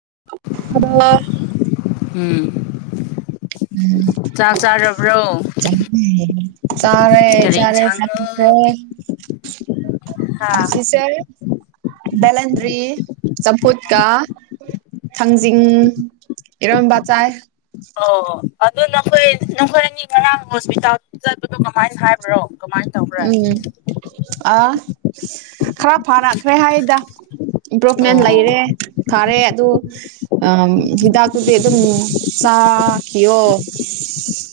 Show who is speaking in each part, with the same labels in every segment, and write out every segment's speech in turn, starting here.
Speaker 1: ꯑ [unintelligible]
Speaker 2: ꯎꯝ ꯆꯥꯛ ꯆꯥꯔꯕ꯭ꯔꯣ
Speaker 1: ꯆꯔꯦ
Speaker 2: ꯀꯔꯤ
Speaker 1: ꯆꯔꯦ
Speaker 2: ꯏꯟꯁꯥꯡꯅꯣ
Speaker 1: ꯆꯪꯈ꯭ꯔꯦ
Speaker 2: [inaudible] ꯍꯥ
Speaker 1: ꯁꯤ ꯁꯔ ꯕꯂꯟꯗ꯭ꯔꯤ ꯆꯝꯄꯨꯠꯀꯥ ꯊꯥꯡꯖꯤꯡ ꯏꯔꯣꯝꯕ ꯆꯥꯥꯏ
Speaker 2: ꯑꯣ ꯑꯗꯨ ꯅꯈꯣꯏ ꯅꯈꯣꯏ ꯑꯅꯤ ꯉꯔꯥꯡ ꯍꯣꯁꯄꯤꯇꯥꯜ ꯆꯠꯄꯗꯣ ꯀꯃꯥꯏꯅ ꯍꯥꯏꯕ꯭ꯔꯣ ꯀꯃꯥꯏꯅ ꯇꯧꯕ꯭ꯔꯥ
Speaker 1: ꯎꯝ ꯑ ꯈꯔ ꯐꯔꯛꯈ꯭ꯔꯦ ꯍꯥꯏꯗ ꯏꯝꯄ꯭ꯔꯨꯚꯃꯦꯟ
Speaker 2: ꯑꯣ
Speaker 1: ꯂꯩꯔꯦ ꯐꯔꯦ ꯑꯗꯨ ꯑ ꯍꯤꯗꯥꯛꯇꯨꯗꯤ ꯑꯗꯨꯝ ꯆꯥꯈꯤꯌꯣ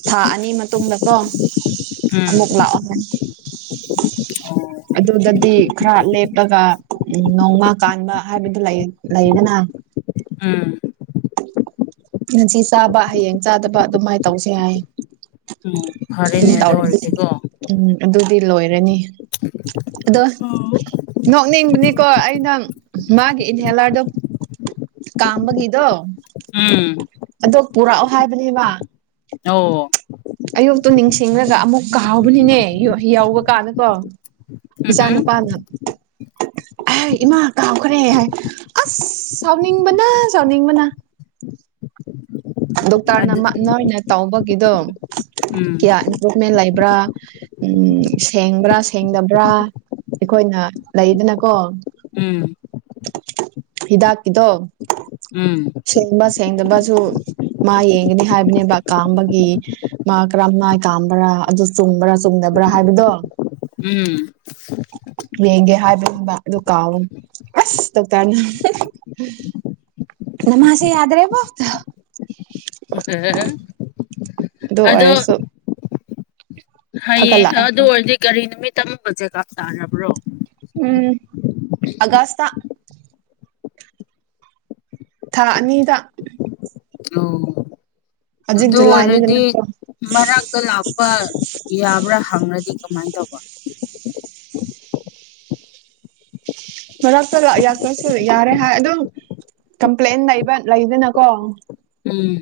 Speaker 1: ꯊꯥ ꯑꯅꯤ ꯃꯇꯨꯡꯗꯀꯣ
Speaker 2: ꯎꯝ
Speaker 1: ꯑꯃꯛ ꯂꯛꯑꯝꯒꯅꯤ
Speaker 2: ꯑꯣ
Speaker 1: ꯈꯔ ꯂꯦꯞꯄꯒ ꯎ ꯅꯣꯡꯃ ꯀꯥꯟꯕ ꯍꯥꯏꯕꯗꯨ ꯂꯩ ꯂꯩꯗꯅ
Speaker 2: ꯑꯝ
Speaker 1: ꯉꯁꯤ ꯆꯥꯕ ꯍꯌꯦꯡ ꯆꯥꯗꯕ ꯑꯗꯨꯃꯥꯏꯅ ꯇꯧꯁꯦ ꯍꯥꯏ
Speaker 2: ꯎꯝ ꯐꯔꯦꯅꯦ ꯑꯗꯨ ꯑꯣꯏꯔꯗꯤꯀꯣ
Speaker 1: ꯎꯝ ꯑꯗꯨ ꯗꯤ ꯂꯣꯏꯔꯅꯤ ꯑꯗꯣ ꯅꯣꯛꯅꯤꯡꯕꯅꯤꯀꯣ ꯑꯩꯅꯪ ꯃꯥꯒꯤ ꯏꯟꯍꯦꯂꯥꯔꯗꯣ ꯀꯥꯝꯕꯒꯤꯗꯣ
Speaker 2: ꯎꯝ
Speaker 1: ꯑꯗꯣ ꯄꯨꯔꯛꯑꯣ ꯍꯥꯏꯕꯅꯦꯕ
Speaker 2: ꯑꯣ
Speaker 1: ꯑꯌꯨꯛꯇꯨ ꯅꯤꯡꯁꯤꯡꯂꯒ ꯑꯃꯨꯛ ꯀꯥꯍꯕꯅꯤꯅꯦ ꯌꯥꯎꯕ ꯀꯥꯟꯗꯀꯣ ꯏꯆꯥ
Speaker 2: ꯎꯝꯍꯝ
Speaker 1: ꯅꯨꯨꯄꯥꯅ ꯑꯩ ꯏꯃꯥ ꯀꯥꯎꯈ꯭ꯔꯦ ꯍꯥꯏ ꯑꯁ ꯁꯥꯎꯅꯤꯡꯕꯅꯥ ꯁꯥꯎꯅꯤꯡꯕꯅ ꯗꯣꯛꯇꯔꯅ
Speaker 2: ꯑꯗꯨ
Speaker 1: ꯅꯣꯏꯅ ꯇꯧꯕꯒꯤꯗꯣ
Speaker 2: ꯎꯝ
Speaker 1: ꯀꯌꯥ ꯏꯟ ꯃꯦꯟ ꯂꯩꯕ꯭ꯔꯥ ꯎꯝ ꯁꯦꯡꯕ꯭ꯔꯥ ꯁꯦꯡꯗꯕ꯭ꯔꯥ ꯑꯩꯈꯣꯏꯅ ꯂꯩꯗꯅꯀꯣ
Speaker 2: ꯎꯝ
Speaker 1: ꯍꯤꯗꯥꯛꯀꯤꯗꯣ
Speaker 2: ꯎꯝ
Speaker 1: ꯁꯦꯡꯕ ꯁꯦꯡꯗꯕꯁꯨ ꯃꯥ ꯌꯦꯡꯒꯅꯤ ꯍꯥꯏꯕꯅꯦꯕ ꯀꯥꯡꯥꯝꯕꯒꯤ ꯃꯥ ꯀꯔꯝꯃꯥꯏꯟ ꯀꯥꯝꯕ꯭ꯔꯥ ꯑꯗꯨ ꯆꯨꯝꯕ꯭ꯔꯥ ꯆꯨꯝꯗꯕ꯭ꯔꯥ ꯍꯥꯏꯕꯗꯣ
Speaker 2: ꯎꯝ
Speaker 1: ꯌꯦꯡꯒꯦ ꯍꯥꯏꯕꯅ‌ꯦꯕ ꯑꯗꯨ ꯀꯥꯥꯎ ꯑꯁ ꯇꯧ ꯇꯅ ꯅꯃꯁꯤꯦ ꯌꯥꯗ꯭ꯔꯦ ꯐꯥꯎꯠꯇ
Speaker 2: [unintelligible]
Speaker 1: ꯑꯗꯨ
Speaker 2: ꯑꯗꯣ
Speaker 1: ꯑꯣꯏꯔꯁꯨ
Speaker 2: ꯍꯌꯦꯡ
Speaker 1: ꯐꯒꯠꯂꯛꯑꯦ
Speaker 2: ꯑꯗꯨ ꯑꯣꯏꯔꯗꯤ ꯀꯒꯥꯔꯤ ꯅꯨꯃꯤꯠ ꯇꯝꯕ ꯆꯦꯛꯑꯞ ꯇꯥꯔꯕ꯭ꯔꯣ
Speaker 1: ꯎꯝ ꯑꯒꯥꯁ ꯊꯥ ꯑꯅꯤꯗ
Speaker 2: [inaudible]
Speaker 1: ꯍꯧꯖꯤꯛ
Speaker 2: ꯑꯗꯨ ꯑꯣꯏꯔꯗꯤ
Speaker 1: ꯖꯨꯂꯥꯏꯅꯤꯗꯅꯀꯣ
Speaker 2: ꯃꯔꯀ ꯂꯥꯛꯄ ꯌꯥꯕ꯭ꯔꯥ ꯈꯪꯅꯗꯤ ꯀꯃꯥꯏꯅ ꯇꯧꯕ
Speaker 1: ꯃꯔꯛꯇ ꯂ ꯆꯁꯨ ꯌꯥꯔꯦ ꯍꯥꯏ ꯑꯗꯨꯝ ꯀꯝꯄ꯭ꯂꯦꯟ ꯂꯩꯕ ꯂꯩꯗꯅꯀꯣ
Speaker 2: ꯎꯝ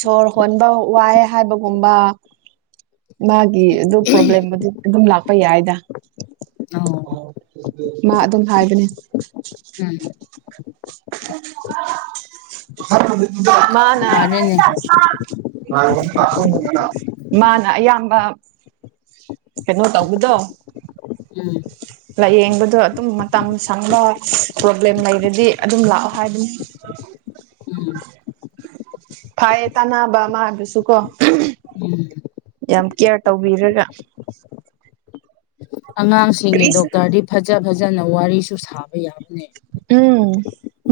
Speaker 1: ꯁꯣꯔ ꯍꯣꯟꯕ ꯋꯥꯏ ꯍꯥꯏꯕꯒꯨꯝꯕ ꯃꯥꯒꯤ ꯑꯗꯨ ꯄ꯭ꯔꯣꯕ꯭ꯂꯦꯝ ꯑꯗꯨꯝ ꯂꯥꯛꯄ ꯌꯥꯏꯗ
Speaker 2: ꯑꯣ
Speaker 1: ꯃꯥ ꯑꯗꯨꯝ ꯍꯥꯏꯕꯅꯦ
Speaker 2: ꯎꯝ
Speaker 1: ꯃꯥꯅꯥ
Speaker 2: ꯐꯔꯦꯅꯦ
Speaker 1: ꯃꯥꯅꯥ ꯑꯌꯥꯝꯕꯥ ꯀꯩꯅꯣ ꯇꯧꯕꯗꯣ
Speaker 2: ꯑꯝ
Speaker 1: ꯂꯩꯌꯦꯡꯕꯗꯨ ꯑꯗꯨꯝ ꯃꯇꯝ ꯁꯪꯕ ꯄ꯭ꯔꯣꯕꯂꯦꯝ ꯂꯩꯔꯗꯤ ꯑꯗꯨꯝ ꯂꯥꯛꯑꯣ ꯍꯥꯏꯕꯅꯤ
Speaker 2: ꯑꯝ
Speaker 1: ꯐꯩꯌꯦ ꯇꯥꯟꯅꯕ ꯃꯥꯒꯤꯁꯨ ꯀꯣ
Speaker 2: ꯎꯝ
Speaker 1: ꯌꯥꯝ ꯀꯤꯌ꯭ꯔ ꯇꯧꯕꯤꯔꯒ
Speaker 2: ꯑꯉꯥꯡꯁꯤꯡꯒꯤ
Speaker 1: ꯀꯔꯤꯁꯨ
Speaker 2: ꯗꯣꯛꯇ꯭ꯔꯗꯤ ꯐꯖꯥ ꯐꯖꯥꯅ ꯋꯥꯔꯤꯁꯨ ꯁꯥꯕ ꯌꯥꯏ
Speaker 1: ꯑꯝ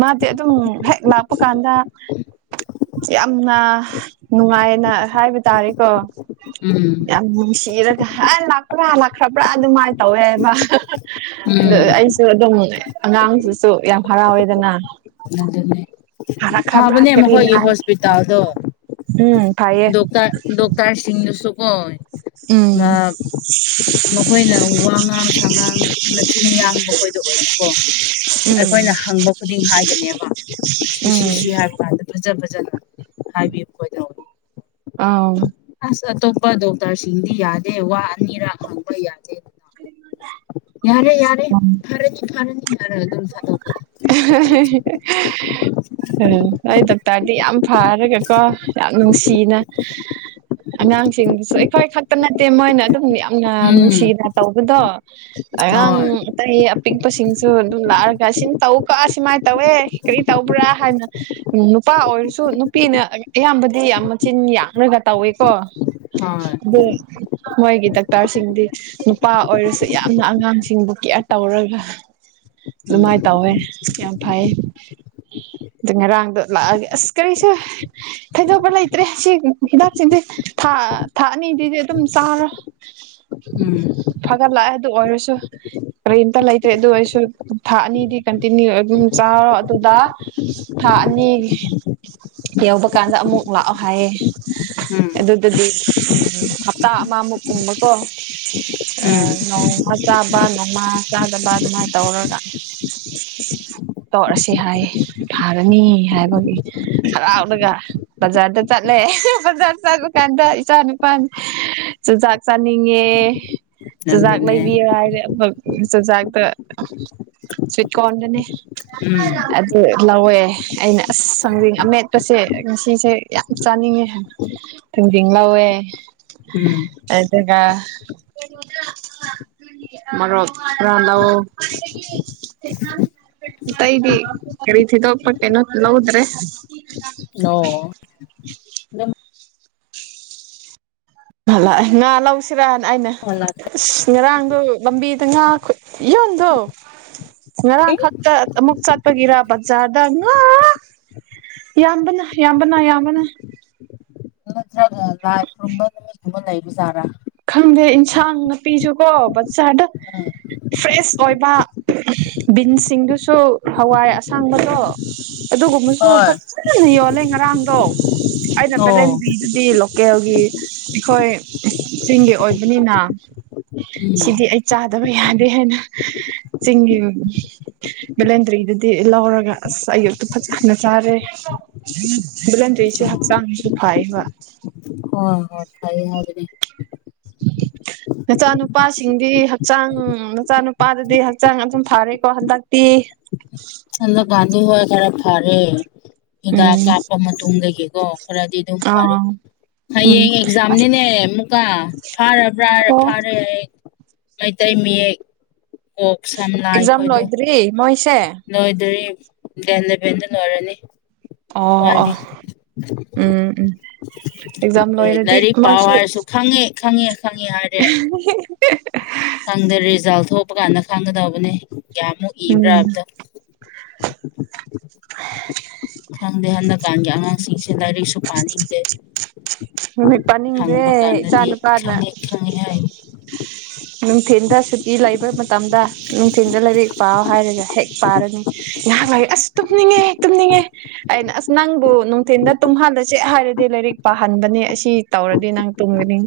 Speaker 1: ꯃꯥꯗꯤ ꯑꯗꯨꯝ ꯍꯦꯛ ꯂꯥꯛꯄ ꯀꯥꯟꯗ ꯌꯥꯝꯅ ꯅꯨꯡꯉꯥꯏꯅ ꯍꯥꯏꯕ ꯇꯥꯔꯦꯀꯣ
Speaker 2: ꯎꯝ
Speaker 1: ꯌꯥꯝ ꯅꯨꯡꯁꯤ ꯁꯤꯔꯒ ꯍꯥꯏ ꯂꯥꯛꯄ꯭ꯔꯥ ꯂꯥꯛꯈ꯭ꯔꯕ ꯑꯗꯨꯝꯃꯥꯏꯅ ꯇꯧꯌꯦꯕ
Speaker 2: ꯎꯝ
Speaker 1: ꯑꯩꯁꯨ ꯑꯗꯨꯝ ꯑꯉꯥꯡꯗꯨꯁꯨ ꯌꯥꯝ ꯍꯥꯔꯥꯎꯌꯦꯗꯥꯅ
Speaker 2: ꯐꯥꯕꯅꯦ ꯃꯈꯣꯏꯒꯤ ꯍꯣꯏꯁꯄꯤꯇꯥꯜꯗꯣ
Speaker 1: ꯎꯝ ꯐꯩꯌꯦ
Speaker 2: ꯗꯣꯛꯇ꯭ꯔ ꯗꯣꯛꯇ꯭ꯔꯁꯤꯡꯅꯁꯨ ꯀꯣ
Speaker 1: ꯑꯝ
Speaker 2: ꯃꯈꯣꯏꯅ ꯋꯥꯉꯥꯡ ꯁꯥꯉꯥꯡ ꯃꯆꯤꯟ ꯌꯥꯡꯕ ꯈꯣꯏꯗꯨ ꯑꯣꯏꯕꯀꯣ
Speaker 1: ꯎꯝ
Speaker 2: ꯑꯩꯈꯣꯏꯅ ꯍꯪꯕ ꯈꯨꯗꯤꯡ ꯍꯥꯏꯒꯅꯦꯕ ꯁꯤ ꯁꯤ
Speaker 1: ꯎꯝ
Speaker 2: ꯁꯤ ꯍꯥꯏꯕ ꯀꯥꯟꯗ ꯐꯖꯥ ꯐꯖꯥꯅ ꯍꯥꯏꯕꯤ ꯃꯈꯣꯏꯗꯣ
Speaker 1: ꯑꯪ
Speaker 2: ꯑꯥꯁ ꯑꯇꯣꯞꯄ ꯗꯣꯛꯇ꯭ꯔꯁꯤꯡꯗꯤ ꯌꯥꯗꯦ ꯋꯥ ꯑꯅꯤꯔꯛ ꯍꯪꯕ ꯌꯥꯗꯦ
Speaker 1: ꯄꯥ
Speaker 2: ꯌꯥꯔꯦ ꯌꯥꯔꯦ ꯐꯔꯥꯅꯤ ꯐꯔꯥꯅꯤ ꯍꯥꯏꯔꯒ ꯑꯗꯨꯝ ꯁꯥꯗꯣꯛꯄꯅꯤ ꯍꯧꯖꯤꯛ
Speaker 1: ꯍꯦ ꯍꯦ ꯑꯝ ꯅꯣꯏ ꯗꯣꯛꯇ꯭ꯔꯗꯤ ꯌꯥꯝ ꯐꯔꯥꯒ ꯀꯣ ꯌꯥꯝ ꯅꯨꯡꯁꯤꯅ ꯑꯉꯥꯡꯁꯤꯡꯁꯨ ꯑꯩꯈꯣꯏ ꯈꯛꯇꯥ ꯅꯠꯇꯦ ꯃꯣꯏꯅ ꯑꯗꯨꯝ ꯌꯥꯝ ꯅꯣꯏꯅ
Speaker 2: ꯎꯝ
Speaker 1: ꯅꯨꯡꯁꯤꯅꯥ ꯇꯧꯕꯗꯣ ꯑꯉꯥꯡ
Speaker 2: ꯍꯣꯏ
Speaker 1: ꯑꯇꯩ ꯑꯥꯄꯤꯛꯄꯁꯤꯡꯁꯨ ꯑꯗꯨꯝ ꯂꯥꯛ ꯁꯤꯟ ꯇꯧꯀꯣ ꯁꯨꯃꯥꯏꯅ ꯇꯧꯋꯦ ꯀꯔꯤ ꯇꯧꯕ꯭ꯔꯥ ꯍꯥꯏꯅ ꯅꯨꯄꯥ ꯑꯣꯏꯔꯁꯨ ꯅꯨꯄꯤꯅ ꯑꯌꯥꯝꯕꯗꯤ ꯌꯥꯝ ꯃꯆꯤꯟ ꯌꯥꯝꯃꯒ ꯇꯧꯋꯦꯀꯣ
Speaker 2: ꯍꯣꯏ
Speaker 1: ꯑꯗꯨ ꯃꯣꯏꯒꯤ ꯗꯣꯛꯇ꯭ꯔ ꯅ꯭ꯔꯁꯁꯤꯡꯗꯤ ꯅꯨꯄꯥ ꯑꯣꯏꯔꯁꯨ ꯌꯥꯝꯅ ꯑꯉꯥꯡꯁꯤꯡꯕꯨ ꯀꯦꯌ꯭ꯔ ꯇꯧꯔꯒ
Speaker 2: ꯘꯝ
Speaker 1: ꯑꯗꯨꯝꯃꯥꯏ ꯇꯧꯋꯦ ꯌꯥꯝ ꯐꯩ ꯑꯥꯗꯨ ꯉꯔꯥꯡꯗꯣ ꯂꯥꯛꯑꯒꯦ ꯑꯥꯁ ꯀꯔꯤꯁꯨ ꯊꯥꯖꯕ ꯂꯩꯇ꯭ꯔꯦ ꯁꯤ ꯍꯤꯗꯥꯛꯁꯤꯗꯤ ꯊꯥ ꯊꯥ ꯑꯅꯤꯗꯤ ꯑꯗꯨꯝ ꯆꯥꯔꯣ
Speaker 2: ꯎꯝ
Speaker 1: ꯐꯥꯒꯠꯂꯛꯑꯦ ꯑꯗꯨ ꯑꯣꯏꯔꯥꯁꯨ ꯀꯔꯤꯝꯇꯥ ꯂꯩꯇ꯭ꯔꯦ ꯑꯗꯨ ꯑꯣꯏꯔꯥꯁꯨ ꯊꯥ ꯑꯅꯤꯗꯤ ꯀꯟꯇꯤꯅ꯭ꯌꯨ ꯑꯗꯨꯝ ꯆꯥꯔꯣ ꯑꯗꯨꯗꯥ ꯊꯥ ꯑꯅꯤ ꯌꯧꯕꯥ ꯀꯥꯟꯗ ꯑꯃꯨꯛ ꯂꯥꯛꯑꯣ ꯍꯥꯏꯌꯦ
Speaker 2: ꯎꯝ
Speaker 1: ꯑꯗꯨꯗꯥꯗꯤ ꯑꯝ ꯍꯥꯞꯇꯥ ꯑꯃꯃꯨꯛ ꯒꯨꯝꯕꯥꯀꯣ
Speaker 2: ꯎꯝ
Speaker 1: ꯅꯣꯡꯃꯥ ꯆꯥꯕ ꯅꯣꯡꯃꯥ ꯆꯥꯗꯕ ꯑꯗꯨꯃꯥꯏꯟ ꯇꯧꯔꯒ ꯒꯤꯡ
Speaker 2: ꯘ
Speaker 1: ꯇꯧꯔꯁꯤ ꯍꯥꯏꯌꯦ ꯐꯥꯔꯅꯤ ꯍꯥꯏꯕꯒꯤ ꯍꯔꯥꯎꯔꯒ ꯕꯖꯥ꯭ꯔꯗ ꯆꯠꯂꯦ ꯕꯖꯥ꯭ꯔ ꯆꯠꯄꯥ ꯀꯥꯟꯗ ꯏꯆꯥ ꯅꯨꯄꯥꯥ ꯆꯨꯖꯥꯛ ꯆꯥꯅꯤꯡꯉꯦ ꯆꯨꯖꯥꯛ
Speaker 2: ꯑꯗꯨꯅꯦ
Speaker 1: ꯂꯩꯕꯤꯑꯣ ꯍꯥꯏꯔꯦ ꯑꯃꯨꯛ ꯆꯨꯖꯥꯛꯇꯣ ꯆꯦꯛꯀꯣꯟꯗꯅꯦ
Speaker 2: ꯑꯝ
Speaker 1: ꯂꯧꯋꯦ ꯑꯩꯅ ꯑꯥꯁ ꯊꯥꯡꯖꯤꯡ ꯑꯥꯃꯦꯠꯄꯁꯦ ꯉꯥꯁꯤꯁꯦ ꯌꯥꯝ ꯆꯥꯅꯤꯡꯉꯦ ꯍꯥꯏ ꯈꯥꯖꯤꯡ ꯉꯧꯋꯦ
Speaker 2: ꯎꯝ
Speaker 1: ꯑꯗꯨꯒ ꯃꯣꯔꯣꯛ ꯈ꯭ꯔꯥ ꯂꯧ ꯇꯏꯗꯤ ꯀꯔꯤꯁꯤꯗꯣꯄꯇꯦꯅ ꯂꯧꯗ꯭ꯔꯦ
Speaker 2: ꯑꯣ ꯑꯗꯨꯝ
Speaker 1: ꯉꯥ ꯂꯥꯛꯑꯦ ꯉꯥ ꯂꯧꯁꯤꯔꯅ ꯑꯩꯅ
Speaker 2: ꯍꯜꯂꯛꯈ꯭ꯔꯦ
Speaker 1: ꯉꯔꯥꯡꯗꯣ ꯂꯝꯕꯤꯗ ꯉꯥ ꯌꯣꯟꯗꯣ ꯉꯔꯥꯡ ꯈꯛꯇ ꯑꯃꯨꯛ ꯆ ꯄꯒꯤꯔꯕꯖꯥꯔꯗ ꯉꯥ ꯌꯥꯝꯕꯅ ꯌꯥꯝꯕꯅ ꯌꯥꯝꯌꯥꯝꯕꯅ
Speaker 2: ꯅꯠꯇ꯭ꯔꯒ ꯂꯥꯏ ꯈꯨꯔꯨꯝꯕ ꯅꯨꯃꯤꯠꯀꯨꯝꯕ ꯂꯩꯕꯖꯥꯠꯔꯥ
Speaker 1: ꯈꯪꯗꯦ ꯏꯟꯁꯥꯡ ꯅꯥꯄꯤꯁꯨ ꯀꯣ ꯕꯠꯆꯥꯥꯗ
Speaker 2: ꯎꯝ
Speaker 1: ꯐ꯭ꯔꯦꯁ ꯑꯣꯏꯕ ꯕꯤꯟꯁꯤꯡꯗꯨꯁꯨ ꯍꯋꯥꯏ ꯑꯁꯥꯡꯕꯗꯣ ꯑꯗꯨꯒꯨꯝꯕꯁꯨ
Speaker 2: ꯍꯣꯏ
Speaker 1: ꯐꯖꯅ ꯌꯣꯜꯂꯦ ꯉꯔꯥꯡꯗꯣ ꯑꯩꯅ
Speaker 2: ꯑꯣ
Speaker 1: ꯕꯦꯂꯦꯟꯕꯤꯗꯨꯗꯤ ꯂ ꯀꯦꯜꯒꯤ ꯑꯩꯈꯣꯏ ꯆꯤꯡꯒꯤ ꯑꯣꯏꯕꯅꯤꯅ
Speaker 2: ꯎꯝ
Speaker 1: ꯁꯤꯗꯤ ꯑꯩ ꯆꯥꯗꯕ ꯌꯥꯗꯦ ꯍꯥꯏꯅ ꯆꯤꯡꯒꯤ ꯕꯦꯂꯦꯟꯗ꯭ꯔꯤꯗꯗꯤ ꯂꯧꯔꯒ ꯑꯁ ꯑꯌꯨꯛꯇ ꯐꯖꯅ ꯆꯥꯔꯦ ꯚꯦꯂꯟꯔꯤꯁꯦ ꯍꯛꯆꯥꯡꯁꯨ ꯐꯥꯏ ꯋꯥ
Speaker 2: ꯍꯣꯢ ꯍꯣꯢ ꯐꯩ ꯍꯥꯏꯕꯅꯤ
Speaker 1: [inaudible] ꯃꯆꯥꯅꯨꯄꯥꯁꯤꯡꯗꯤ ꯍꯛꯆꯥꯡ ꯃꯆꯥꯅꯨꯄꯥꯗꯨꯗꯤ ꯍꯛꯆꯥꯡ ꯑꯗꯨꯝ ꯐꯔꯦꯀꯣ ꯍꯟꯗꯛꯇꯤ
Speaker 2: ꯍꯟꯗꯛꯀꯥꯟꯗꯤ ꯍꯣꯏ ꯈꯔ ꯐꯔꯦ ꯍꯤꯗꯥꯛ
Speaker 1: ꯎꯝ
Speaker 2: ꯀꯥꯞꯄ ꯃꯇꯨꯡꯗꯒꯤꯀꯣ ꯈꯔꯗꯤ ꯑꯗꯨꯝ ꯐꯔꯦ
Speaker 1: ꯑꯥ ꯎꯝ
Speaker 2: ꯌꯦꯡ ꯑꯦꯛꯖꯥꯝꯅꯤꯅꯦ ꯀ ꯐꯥꯔꯕ꯭ꯔꯥꯔ
Speaker 1: ꯑꯣ
Speaker 2: ꯐꯥꯔꯦ ꯍ ꯃꯩꯇꯩ ꯃꯌꯦꯛ ꯀꯣꯛ ꯁꯝ ꯂꯥꯢ
Speaker 1: ꯑꯦꯛꯖꯥꯝ
Speaker 2: ꯈꯣꯏꯗꯣ
Speaker 1: ꯂꯣꯏꯗ꯭ꯔꯤ ꯃꯣꯏꯁꯦ
Speaker 2: ꯂꯣꯏꯗꯔꯤ ꯗꯦꯟ ꯂꯦꯚꯦꯟꯗ ꯂꯣꯏꯔꯅꯤ
Speaker 1: ꯑꯣ ꯑꯣ
Speaker 2: ꯋꯥꯠꯂꯤ
Speaker 1: ꯎꯝ ꯎꯝ ꯑꯦꯛꯖꯥꯝ
Speaker 2: ꯈꯪꯗꯦ
Speaker 1: ꯂꯣꯏꯔꯗꯤ
Speaker 2: ꯂꯥꯏꯔꯤꯛ ꯄꯥꯎ
Speaker 1: ꯃꯥꯁꯨ
Speaker 2: ꯍꯥꯏꯔꯁꯨ ꯈꯪꯉꯦ ꯈꯪꯉꯦ ꯈꯪꯉꯦ ꯍꯥꯏꯔꯦ
Speaker 1: ꯑꯍꯦꯍꯦꯍꯦ
Speaker 2: ꯈꯪꯗꯦ ꯔꯤꯖꯥꯜ ꯊꯣꯛꯄ ꯀꯥꯟꯗ ꯈꯪꯒꯗꯕꯅꯦ ꯀꯌꯥꯃꯨꯛ
Speaker 1: ꯎꯝ
Speaker 2: ꯏꯕ꯭ꯔꯥꯕꯗ ꯈꯪꯗꯦ ꯍꯟꯗꯛ ꯍꯧꯖꯤꯀꯥꯟꯒꯤ ꯑꯉꯥꯡꯁꯤꯡꯁꯦ ꯂꯥꯏꯔꯤꯛꯁꯨ ꯄꯥꯅꯤꯡꯗꯦ
Speaker 1: ꯅꯨꯃꯤꯠ ꯄꯥꯅꯤꯡꯗ꯭ꯔꯦ
Speaker 2: ꯍꯪꯕ
Speaker 1: ꯏꯆꯥ
Speaker 2: ꯀꯥꯟꯗꯗꯤ
Speaker 1: ꯅꯨꯨꯄꯥꯅ
Speaker 2: ꯈꯪꯉꯦ ꯈꯪꯉꯦ ꯍꯥꯏꯅꯤ
Speaker 1: ꯅꯨꯡꯊꯤꯟꯗ ꯁꯨꯇꯤ ꯂꯩꯕ ꯃꯇꯝꯗ ꯅꯨꯡꯊꯤꯟꯜꯗ ꯂꯥꯏꯔꯤꯛ ꯄꯥ ꯍꯥꯏꯔꯒ ꯍꯦꯛ ꯄꯥꯔꯅꯤ ꯉꯍꯥꯛ ꯑꯁ ꯇꯨꯝꯅꯤꯡꯉꯦ ꯇꯨꯝꯅꯤꯡꯉꯦ ꯑꯩꯅ ꯑꯁ ꯅꯪꯕꯨ ꯅꯨꯡꯊꯤꯟꯗ ꯇꯨꯝꯍꯜꯂꯁꯦ ꯍꯥꯏꯔꯗꯤ ꯂꯥꯏꯔꯤꯛ ꯄꯥꯍꯟꯕꯗ ꯑꯁꯤ ꯇꯧꯔꯗꯤ ꯅꯪ ꯇꯨꯝꯒꯅꯤ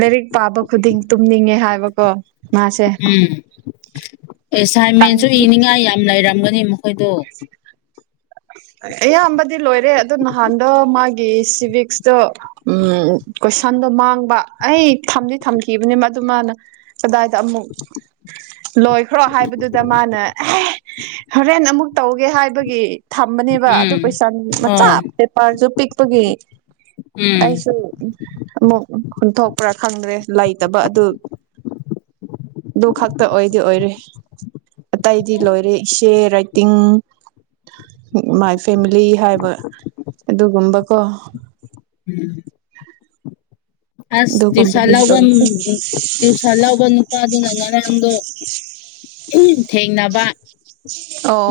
Speaker 1: ꯂꯥꯏꯔꯤꯛ ꯄꯥꯕ ꯈꯨꯗꯤꯡ ꯇꯨꯝꯅꯤꯡꯉꯦ ꯍꯥꯏꯕꯀꯣ ꯃꯥꯁꯦ
Speaker 2: ꯎꯝ ꯑꯦꯁꯥꯏꯟꯃꯦꯟꯁꯨ ꯏꯅꯤꯡꯉꯥꯏ ꯌꯥꯝ ꯂꯩꯔꯝꯒꯅꯤ ꯑꯣꯏꯗꯣ
Speaker 1: ꯑꯌꯥꯝꯕꯗꯤ ꯂꯣꯏꯔꯦ ꯑꯗꯣ ꯅꯍꯥꯟꯗ ꯃꯥꯒꯤ ꯁꯤꯚꯛꯁꯇꯣ ꯎ ꯀꯣꯏꯁꯟꯗꯣ ꯃꯥꯡꯕ ꯑꯩ ꯊꯝꯗꯤ ꯊꯝꯈꯤꯕꯅꯤ ꯑꯗꯨꯃꯅ ꯀꯗꯥꯏꯗ ꯑꯃꯨꯛ
Speaker 2: [inaudible]
Speaker 1: ꯂꯣꯏꯈ꯭ꯔꯣ ꯍꯥꯏꯕꯗꯨꯗ ꯃꯥꯅ ꯍꯣꯔꯦꯟ ꯑꯃꯨꯛ ꯇꯧꯒꯦ ꯍꯥꯏꯕꯒꯤ ꯊꯝꯕꯅꯦꯕ ꯑꯗꯨ
Speaker 2: ꯎꯝ
Speaker 1: ꯄꯩꯁꯥ ꯃꯆꯥ
Speaker 2: ꯑꯣ
Speaker 1: ꯄꯦꯄꯥꯔꯁꯨ ꯄꯤꯛꯄꯒꯤ
Speaker 2: ꯎꯝ
Speaker 1: ꯑꯩꯁꯨ ꯑꯃꯨꯛ ꯍꯨꯟꯊꯣꯛꯄ꯭ꯔꯥ ꯈꯪꯗ꯭ꯔꯦ ꯂꯩꯇꯕ ꯑꯗꯨ ꯑꯗꯨ ꯈꯛꯇ ꯑꯣꯏꯗꯤ ꯑꯣꯏꯔꯦ ꯑꯇꯩꯗꯤ ꯂꯣꯏꯔꯦ ꯏꯁꯦ ꯇꯤꯡ ꯃꯥꯏ ꯐꯦꯃꯤꯂꯤ ꯍꯥꯏꯕ ꯑꯗꯨꯒꯨꯝꯕꯀꯣ
Speaker 2: ꯎꯝ ꯑꯁ ꯇ꯭ꯌꯨꯁꯜ
Speaker 1: ꯑꯗꯨꯒꯨꯝꯕꯗꯤ
Speaker 2: ꯂꯧꯕ
Speaker 1: ꯂꯣꯏ
Speaker 2: ꯇ꯭ꯌꯨꯁꯜ ꯂꯧꯕ ꯅꯨꯄꯥꯗꯨꯅ ꯉꯔꯥꯡꯗꯣ ꯊꯦꯡꯅꯕ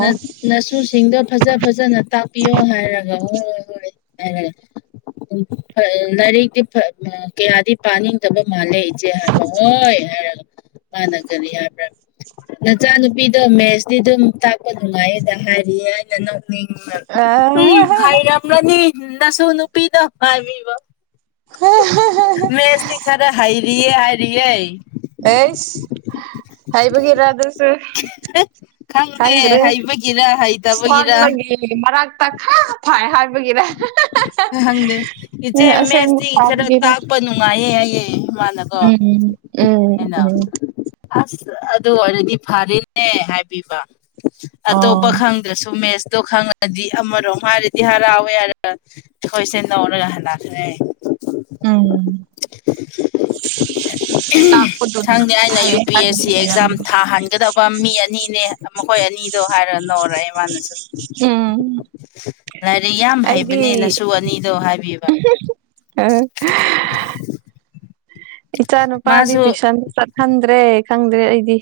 Speaker 2: ꯅ ꯅꯁꯨꯁ ꯁꯤꯡꯗꯣ ꯐꯖ ꯐꯖꯅ ꯇꯥꯛꯄꯤꯌꯣ ꯍꯥꯏꯔꯒ ꯍꯣꯏ ꯍꯣꯏ ꯍꯥꯏꯈꯔꯦ ꯐ ꯂꯥꯢꯔꯤꯛꯇꯤ ꯐ ꯎ ꯀꯌꯥꯗꯤ ꯄꯥꯅꯤꯡꯗꯕ ꯃꯥꯜꯂꯦ ꯏꯆꯦ ꯍꯥꯏꯕ ꯍꯣꯏ ꯍꯥꯏꯔꯒ ꯃꯥꯅꯒꯅꯤ ꯍꯥꯏꯕ꯭ꯔ ꯅꯆꯥꯅꯨꯄꯤꯗꯣ ꯃꯦꯁꯇꯤ ꯑꯗꯨꯝ ꯇꯥꯛꯄ ꯅꯨꯡꯉꯥꯏꯌꯦꯗ ꯍꯥꯏꯔꯤꯑꯌꯦ ꯑꯩꯅ ꯅ
Speaker 1: ꯑ
Speaker 2: ꯎꯝ ꯍꯥꯏꯔ ꯑꯃꯗꯤ ꯅꯁꯨ ꯅꯨꯄꯤꯗꯣ ꯍꯥꯏꯃꯤꯕ ꯃꯦꯁꯇꯤ ꯈꯔ ꯍꯩꯔꯤꯌꯦ ꯍꯥꯏꯔꯤꯌꯦ
Speaker 1: ꯑꯦꯁ ꯍꯩꯕꯒꯤꯔꯥ ꯑꯗꯨꯁꯨ
Speaker 2: ꯈꯪꯗꯦ
Speaker 1: ꯈꯪꯗ꯭ꯔꯦ
Speaker 2: ꯍꯩꯕꯒꯤꯔ ꯍꯩꯇꯕꯒꯤꯔ
Speaker 1: [unintelligible] ꯃꯔꯒ ꯇ ꯀ ꯐ ꯍꯥꯏ ꯒꯔ
Speaker 2: ꯈꯪꯗꯦ
Speaker 1: ꯎ
Speaker 2: ꯏꯆꯦ ꯃꯦꯠꯁꯇꯤ ꯈꯔ
Speaker 1: ꯁꯥꯒꯦꯔ
Speaker 2: ꯇꯥꯛꯄ ꯅꯨꯡꯉꯥꯏꯌꯦ ꯍꯥꯏꯌꯦ ꯃꯥꯅꯀꯣ
Speaker 1: ꯎꯝ
Speaker 2: ꯑꯩꯅ
Speaker 1: ꯎꯝ
Speaker 2: ꯑꯁ ꯑꯗꯨ ꯑꯣꯏꯔꯗꯤ ꯐꯔꯤꯅꯦ ꯍꯥꯏꯕꯤꯕ ꯑꯇꯣꯞꯄ
Speaker 1: ꯑꯣ
Speaker 2: ꯈꯪꯗ꯭ꯔꯁꯨ ꯃꯦꯁ ꯗꯣ ꯈꯪꯉꯗꯤ ꯑꯃꯔꯣꯝ ꯍꯥꯏꯔꯗꯤ ꯍꯔꯥꯎ ꯑꯩꯈꯣꯏꯔ ꯑꯩꯈꯣꯏꯁꯦ ꯅꯧꯔꯒ ꯍꯟ ꯂꯈ꯭ꯔꯦ
Speaker 1: ꯎꯝ
Speaker 2: ꯎ
Speaker 1: ꯇꯥꯛꯄꯗꯨꯅ
Speaker 2: ꯁꯪꯗꯦ ꯑꯩꯅ ꯌꯨ
Speaker 1: ꯐꯩꯌꯦ
Speaker 2: ꯄꯤ ꯑꯦꯁ
Speaker 1: ꯍꯥꯏꯕꯒꯤ
Speaker 2: ꯁꯤ ꯑꯦꯛꯖꯥꯝ
Speaker 1: ꯑꯣꯏꯔꯝꯅꯤ
Speaker 2: ꯊꯥꯍꯟꯒꯗꯕ ꯃꯤ ꯑꯅꯤꯅꯦ ꯃꯈꯣꯏ ꯑꯅꯤꯗꯣ ꯍꯥꯏꯔꯅꯣ ꯑꯣꯏꯔ ꯏꯃꯥꯟꯅꯁꯨ
Speaker 1: ꯎꯝ
Speaker 2: ꯂꯥꯏꯔꯤꯛ ꯌꯥꯝ
Speaker 1: ꯑꯩꯗꯤ
Speaker 2: ꯍꯩꯕꯅꯦꯅꯁꯨ ꯑꯅꯤꯗꯣ ꯍꯥꯏꯕꯤꯕ
Speaker 1: ꯎꯝ
Speaker 2: [inaudible]
Speaker 1: ꯏꯆꯥ ꯅꯨꯄꯥꯗꯤ
Speaker 2: ꯃꯥꯁꯨ
Speaker 1: ꯇ꯭ꯌꯨꯁꯟ ꯆꯠꯍꯟꯗ꯭ꯔꯦ ꯈꯪꯗ꯭ꯔꯦ ꯑꯩꯗꯤ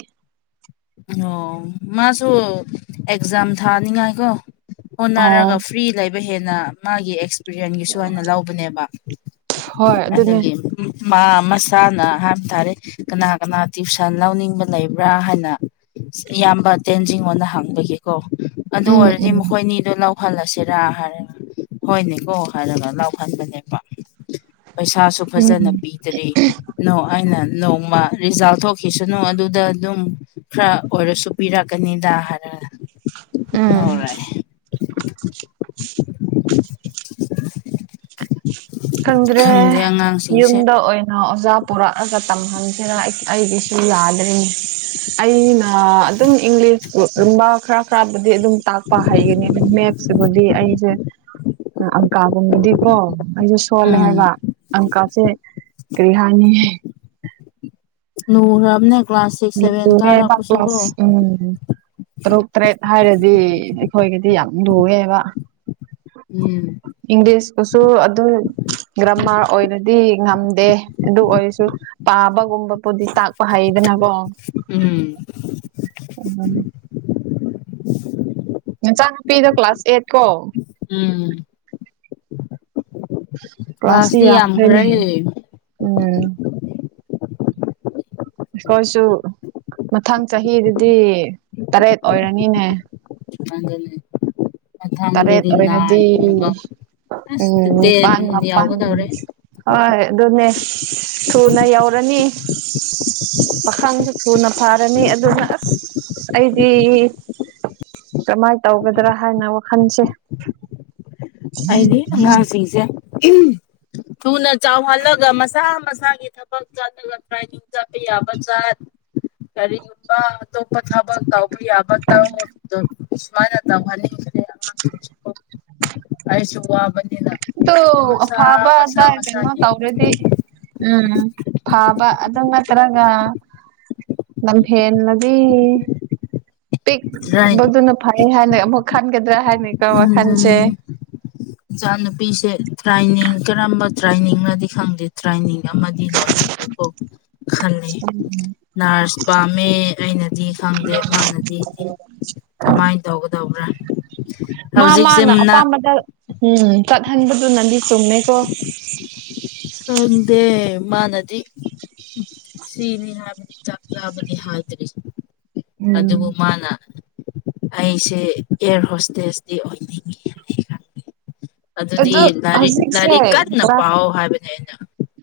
Speaker 2: ꯑꯣ ꯃꯥꯁꯨ ꯑꯦꯛꯖꯥꯝ ꯊꯥꯅꯤꯡꯉꯥꯏꯀꯣ
Speaker 1: ꯑꯣ
Speaker 2: ꯍꯣꯠꯅꯔꯒ ꯐ꯭ꯔꯤ ꯂꯩꯕ ꯍꯦꯟꯅ ꯃꯥꯒꯤ ꯑꯦꯛꯁ ꯕꯤꯔꯌꯥꯟꯒꯤꯁꯨ ꯍꯅ ꯂꯧꯕꯅꯦꯕ
Speaker 1: ꯍꯣꯏ ꯑꯗꯨꯅꯦ
Speaker 2: ꯑꯗꯒꯤ ꯃꯥ ꯃꯁꯥꯅ ꯍꯥꯏꯕ ꯇꯥꯔꯦ ꯀꯅꯥ ꯀꯅꯥ ꯇ꯭ꯋꯨꯁꯟ ꯂꯧꯅꯤꯡꯕ ꯂꯩꯕ꯭ꯔꯥ ꯍꯥꯏꯅ ꯏꯌꯥꯝꯕ ꯇꯦꯟꯖꯤꯡꯅ ꯍꯪꯕꯒꯤꯀꯣ ꯑꯗꯨ
Speaker 1: ꯎꯝ
Speaker 2: ꯑꯣꯏꯔꯗꯤ
Speaker 1: ꯎꯝ
Speaker 2: ꯃꯈꯣꯏꯅꯤꯗꯨ ꯂ ꯂꯥꯎꯍꯜꯂꯁꯤꯔꯥ ꯍꯥꯏꯔꯒ ꯍꯣꯏꯅꯦꯀꯣ ꯍꯥꯏꯔꯒ ꯂꯥꯎꯍꯟꯕꯅꯦꯕ ꯄꯩꯁꯥꯁꯨ
Speaker 1: ꯎꯝ
Speaker 2: ꯐꯖꯅ ꯄꯤꯗ꯭ꯔꯔꯤ ꯅ ꯑꯩꯅ ꯅꯣꯡꯃ ꯔꯤꯖꯥꯜ ꯊꯣꯛꯈꯤꯁꯅꯨ ꯑꯗꯨꯗ ꯑꯗꯨꯝ ꯈꯔ ꯑꯣꯏꯔꯁꯨ ꯄꯤꯔꯛꯀꯅꯤꯗ ꯍꯥꯏꯔ
Speaker 1: ꯎꯝ
Speaker 2: [unintelligible]
Speaker 1: [inaudible]
Speaker 2: [inaudible]
Speaker 1: ꯈꯪꯗ꯭ꯔꯦ
Speaker 2: ꯈꯪꯗꯦ ꯑꯉꯥꯡꯁꯤꯡꯁꯦ
Speaker 1: ꯌꯨꯝꯗ ꯑꯣꯏꯅ ꯑꯣꯖꯥ ꯄꯨꯔꯛꯑꯒ ꯇꯝꯍꯟꯁꯤꯔ ꯑꯩꯒꯤꯁꯨ ꯌꯥꯗ꯭ꯔꯤꯅꯤ ꯑꯩꯅ ꯑꯗꯨꯝ ꯏꯪꯂꯤꯁꯕ ꯈꯔ ꯈꯔ ꯑꯗꯨꯝ ꯇꯥꯛꯄ ꯍꯩꯌ꯭ꯥꯑꯥ ꯑ ꯃꯦꯞꯁꯤꯕꯨꯗꯤ ꯑꯩꯁꯦ ꯑꯪꯀꯥꯒꯨꯝꯕꯗꯤꯀꯣ ꯁꯣꯜꯂꯦ
Speaker 2: ꯎꯝ
Speaker 1: ꯍꯥꯏꯕ ꯑꯪꯀꯁꯦ ꯀꯔꯤ ꯍꯥꯏꯅꯤ
Speaker 2: ꯅꯨꯕꯅꯦ
Speaker 1: [unintelligible] ꯎꯝ [unintelligible] ꯇꯔꯨꯛ ꯇꯔꯦꯠ ꯍꯥꯏꯔꯗꯤ ꯑꯩꯈꯣꯏꯒꯗꯤ ꯌꯥꯝ ꯂꯨꯉꯦꯕ
Speaker 2: ꯎꯝ
Speaker 1: ꯁꯣ ꯑꯗꯨ ꯒ꯭ꯔꯃꯥꯔ ꯑꯣꯏꯅꯔꯗꯤ ꯉꯝꯗꯦ ꯑꯗꯨ ꯑꯣꯏꯔꯁꯨ ꯄꯥꯕꯒꯨꯝꯕ ꯄꯣꯗꯤ ꯇꯥꯛꯄ ꯍꯩꯗꯅꯀꯣ
Speaker 2: ꯎꯝ
Speaker 1: ꯎꯝ
Speaker 2: [inaudible] [inaudible]
Speaker 1: ꯐꯤꯔꯗ ꯀ꯭ꯂꯥꯁ ꯑꯩꯠ ꯀꯣ
Speaker 2: ꯎꯝ
Speaker 1: ꯀ꯭ꯂꯥꯁꯇ
Speaker 2: ꯀ꯭ꯂꯥꯁꯇꯤ
Speaker 1: ꯌꯥꯝ ꯐꯩꯅꯦ
Speaker 2: ꯌꯥꯝꯈ꯭ꯔꯦ
Speaker 1: ꯎꯝ ꯑꯩꯈꯣꯏꯁꯨ ꯃꯊꯪ ꯆꯍꯤꯗꯨꯗꯤ ꯇꯔꯦꯠ ꯑꯣꯏꯔꯅꯤꯅꯦ
Speaker 2: ꯊꯥꯡꯒꯅꯤ
Speaker 1: ꯇꯔꯦꯠ ꯑꯣꯏꯔꯗꯤ
Speaker 2: ꯑꯁ
Speaker 1: ꯎꯝ
Speaker 2: ꯇꯦꯟ
Speaker 1: ꯄꯥꯟ ꯃꯥꯄꯥꯟ
Speaker 2: ꯌꯥꯎꯒꯗꯧꯔꯦ
Speaker 1: ꯍꯣꯏ ꯑꯗꯨꯅꯦ ꯊꯨꯅ ꯌꯧꯔꯅꯤ ꯄꯥꯈꯪꯗꯨ ꯊꯨꯅ ꯐꯥꯔꯅꯤ ꯑꯗꯨꯅ ꯑꯁ ꯑꯩꯗꯤ ꯀꯃꯥꯏꯅ ꯇꯧꯒꯗ꯭ꯔꯥ ꯍꯥꯏꯅ ꯋꯥꯈꯜꯁꯦ
Speaker 2: ꯑꯩꯗꯤ ꯑꯉꯥꯡꯁꯤꯡꯁꯦ ꯎꯝ ꯊꯨꯅ ꯆꯥꯎꯍꯜꯂꯒ ꯃꯁꯥ ꯃꯁꯥꯒꯤ ꯊꯕꯛ ꯆꯠꯂꯒ ꯇ꯭ꯔꯥꯏꯅꯤꯡ ꯆꯠꯄ ꯌꯥꯕ ꯆꯠ ꯀꯔꯤꯒꯨꯝꯕ ꯑꯇꯣꯞꯄ ꯊꯕꯛ ꯇꯧ ꯌꯥꯕ ꯇꯧ ꯈꯨꯁꯃꯜ ꯇꯧꯍꯅꯤꯡꯗꯦ [unintelligible] ꯑꯩꯁꯨ ꯋꯥꯕꯅꯤꯅ
Speaker 1: ꯑꯗꯨ
Speaker 2: ꯃꯁꯥ ꯃꯁꯥ
Speaker 1: ꯑꯐꯕꯗ ꯀꯩꯅꯣ
Speaker 2: ꯃꯁꯥꯒꯤ
Speaker 1: ꯇꯧꯔꯗꯤ ꯎꯝ ꯐꯥꯕ ꯑꯗꯨ ꯇ꯭ꯔꯒ ꯅꯝꯍꯦꯂꯗꯤ
Speaker 2: ꯗ꯭ꯔꯥꯏ
Speaker 1: ꯄꯤꯛꯄꯗꯨꯅ ꯐꯩ ꯍꯥꯏꯅ ꯑꯃꯨꯛ ꯈꯟꯒꯗ꯭ꯔꯥ ꯍꯥꯏꯅꯤ
Speaker 2: ꯎꯝ ꯏꯆꯥ ꯅꯨꯨꯄꯤꯁꯦ ꯇ꯭ꯔꯥꯏꯅꯤꯡ ꯀꯔꯝꯕ ꯇ꯭ꯔꯥꯏꯅꯤꯡꯅꯗꯤ ꯈꯪꯗꯦ ꯇ꯭ꯔꯦꯟꯅꯤꯡ ꯑꯃꯗꯤ ꯂꯣꯏꯍꯟꯕꯕꯨ ꯈꯜꯂꯤ ꯅꯔꯁ ꯄꯥꯝꯃꯦ ꯑꯩꯅ ꯑꯩꯅꯗꯤ ꯈꯪꯗꯦ ꯃꯥꯅꯗꯤ ꯀꯃꯥꯏꯅ ꯇꯧꯒꯗꯧꯕ꯭ꯔꯥ
Speaker 1: ꯃꯥ ꯃꯥꯅ
Speaker 2: ꯍꯧꯖꯤꯛꯁꯦꯅ
Speaker 1: ꯑꯄꯥꯝꯕꯗ ꯎꯝ ꯀꯠꯍꯟꯕꯗꯨ ꯅꯗꯤ ꯁꯨꯃꯦꯀꯣ
Speaker 2: ꯈꯨꯝꯗꯦ ꯃꯥꯅꯗꯤ ꯁꯤꯅꯤ ꯍꯥꯏꯕꯗꯤ ꯆꯞ ꯆꯥꯕꯗꯤ ꯍꯥꯏꯗ꯭ꯔꯤ
Speaker 1: ꯎꯝ
Speaker 2: ꯑꯗꯨꯕꯨ ꯃꯥꯅ ꯑꯩꯁꯦ ꯏꯌꯔ ꯍꯣꯁꯇꯦꯖꯇꯤ ꯑꯣꯏꯅꯤꯡꯉꯤ ꯍꯥꯏꯅ ꯈꯪꯖꯩ ꯑꯗꯨꯗꯤ
Speaker 1: ꯑꯗꯨ
Speaker 2: ꯂꯥꯏꯔꯤꯛ
Speaker 1: ꯍꯧꯖꯤꯛꯁꯦ
Speaker 2: ꯂꯥꯏꯔꯤꯛ ꯀꯟꯅ
Speaker 1: ꯀ꯭ꯂꯥꯁ
Speaker 2: ꯄꯥꯎ ꯍꯥꯏꯕꯅꯦ ꯑꯩꯅ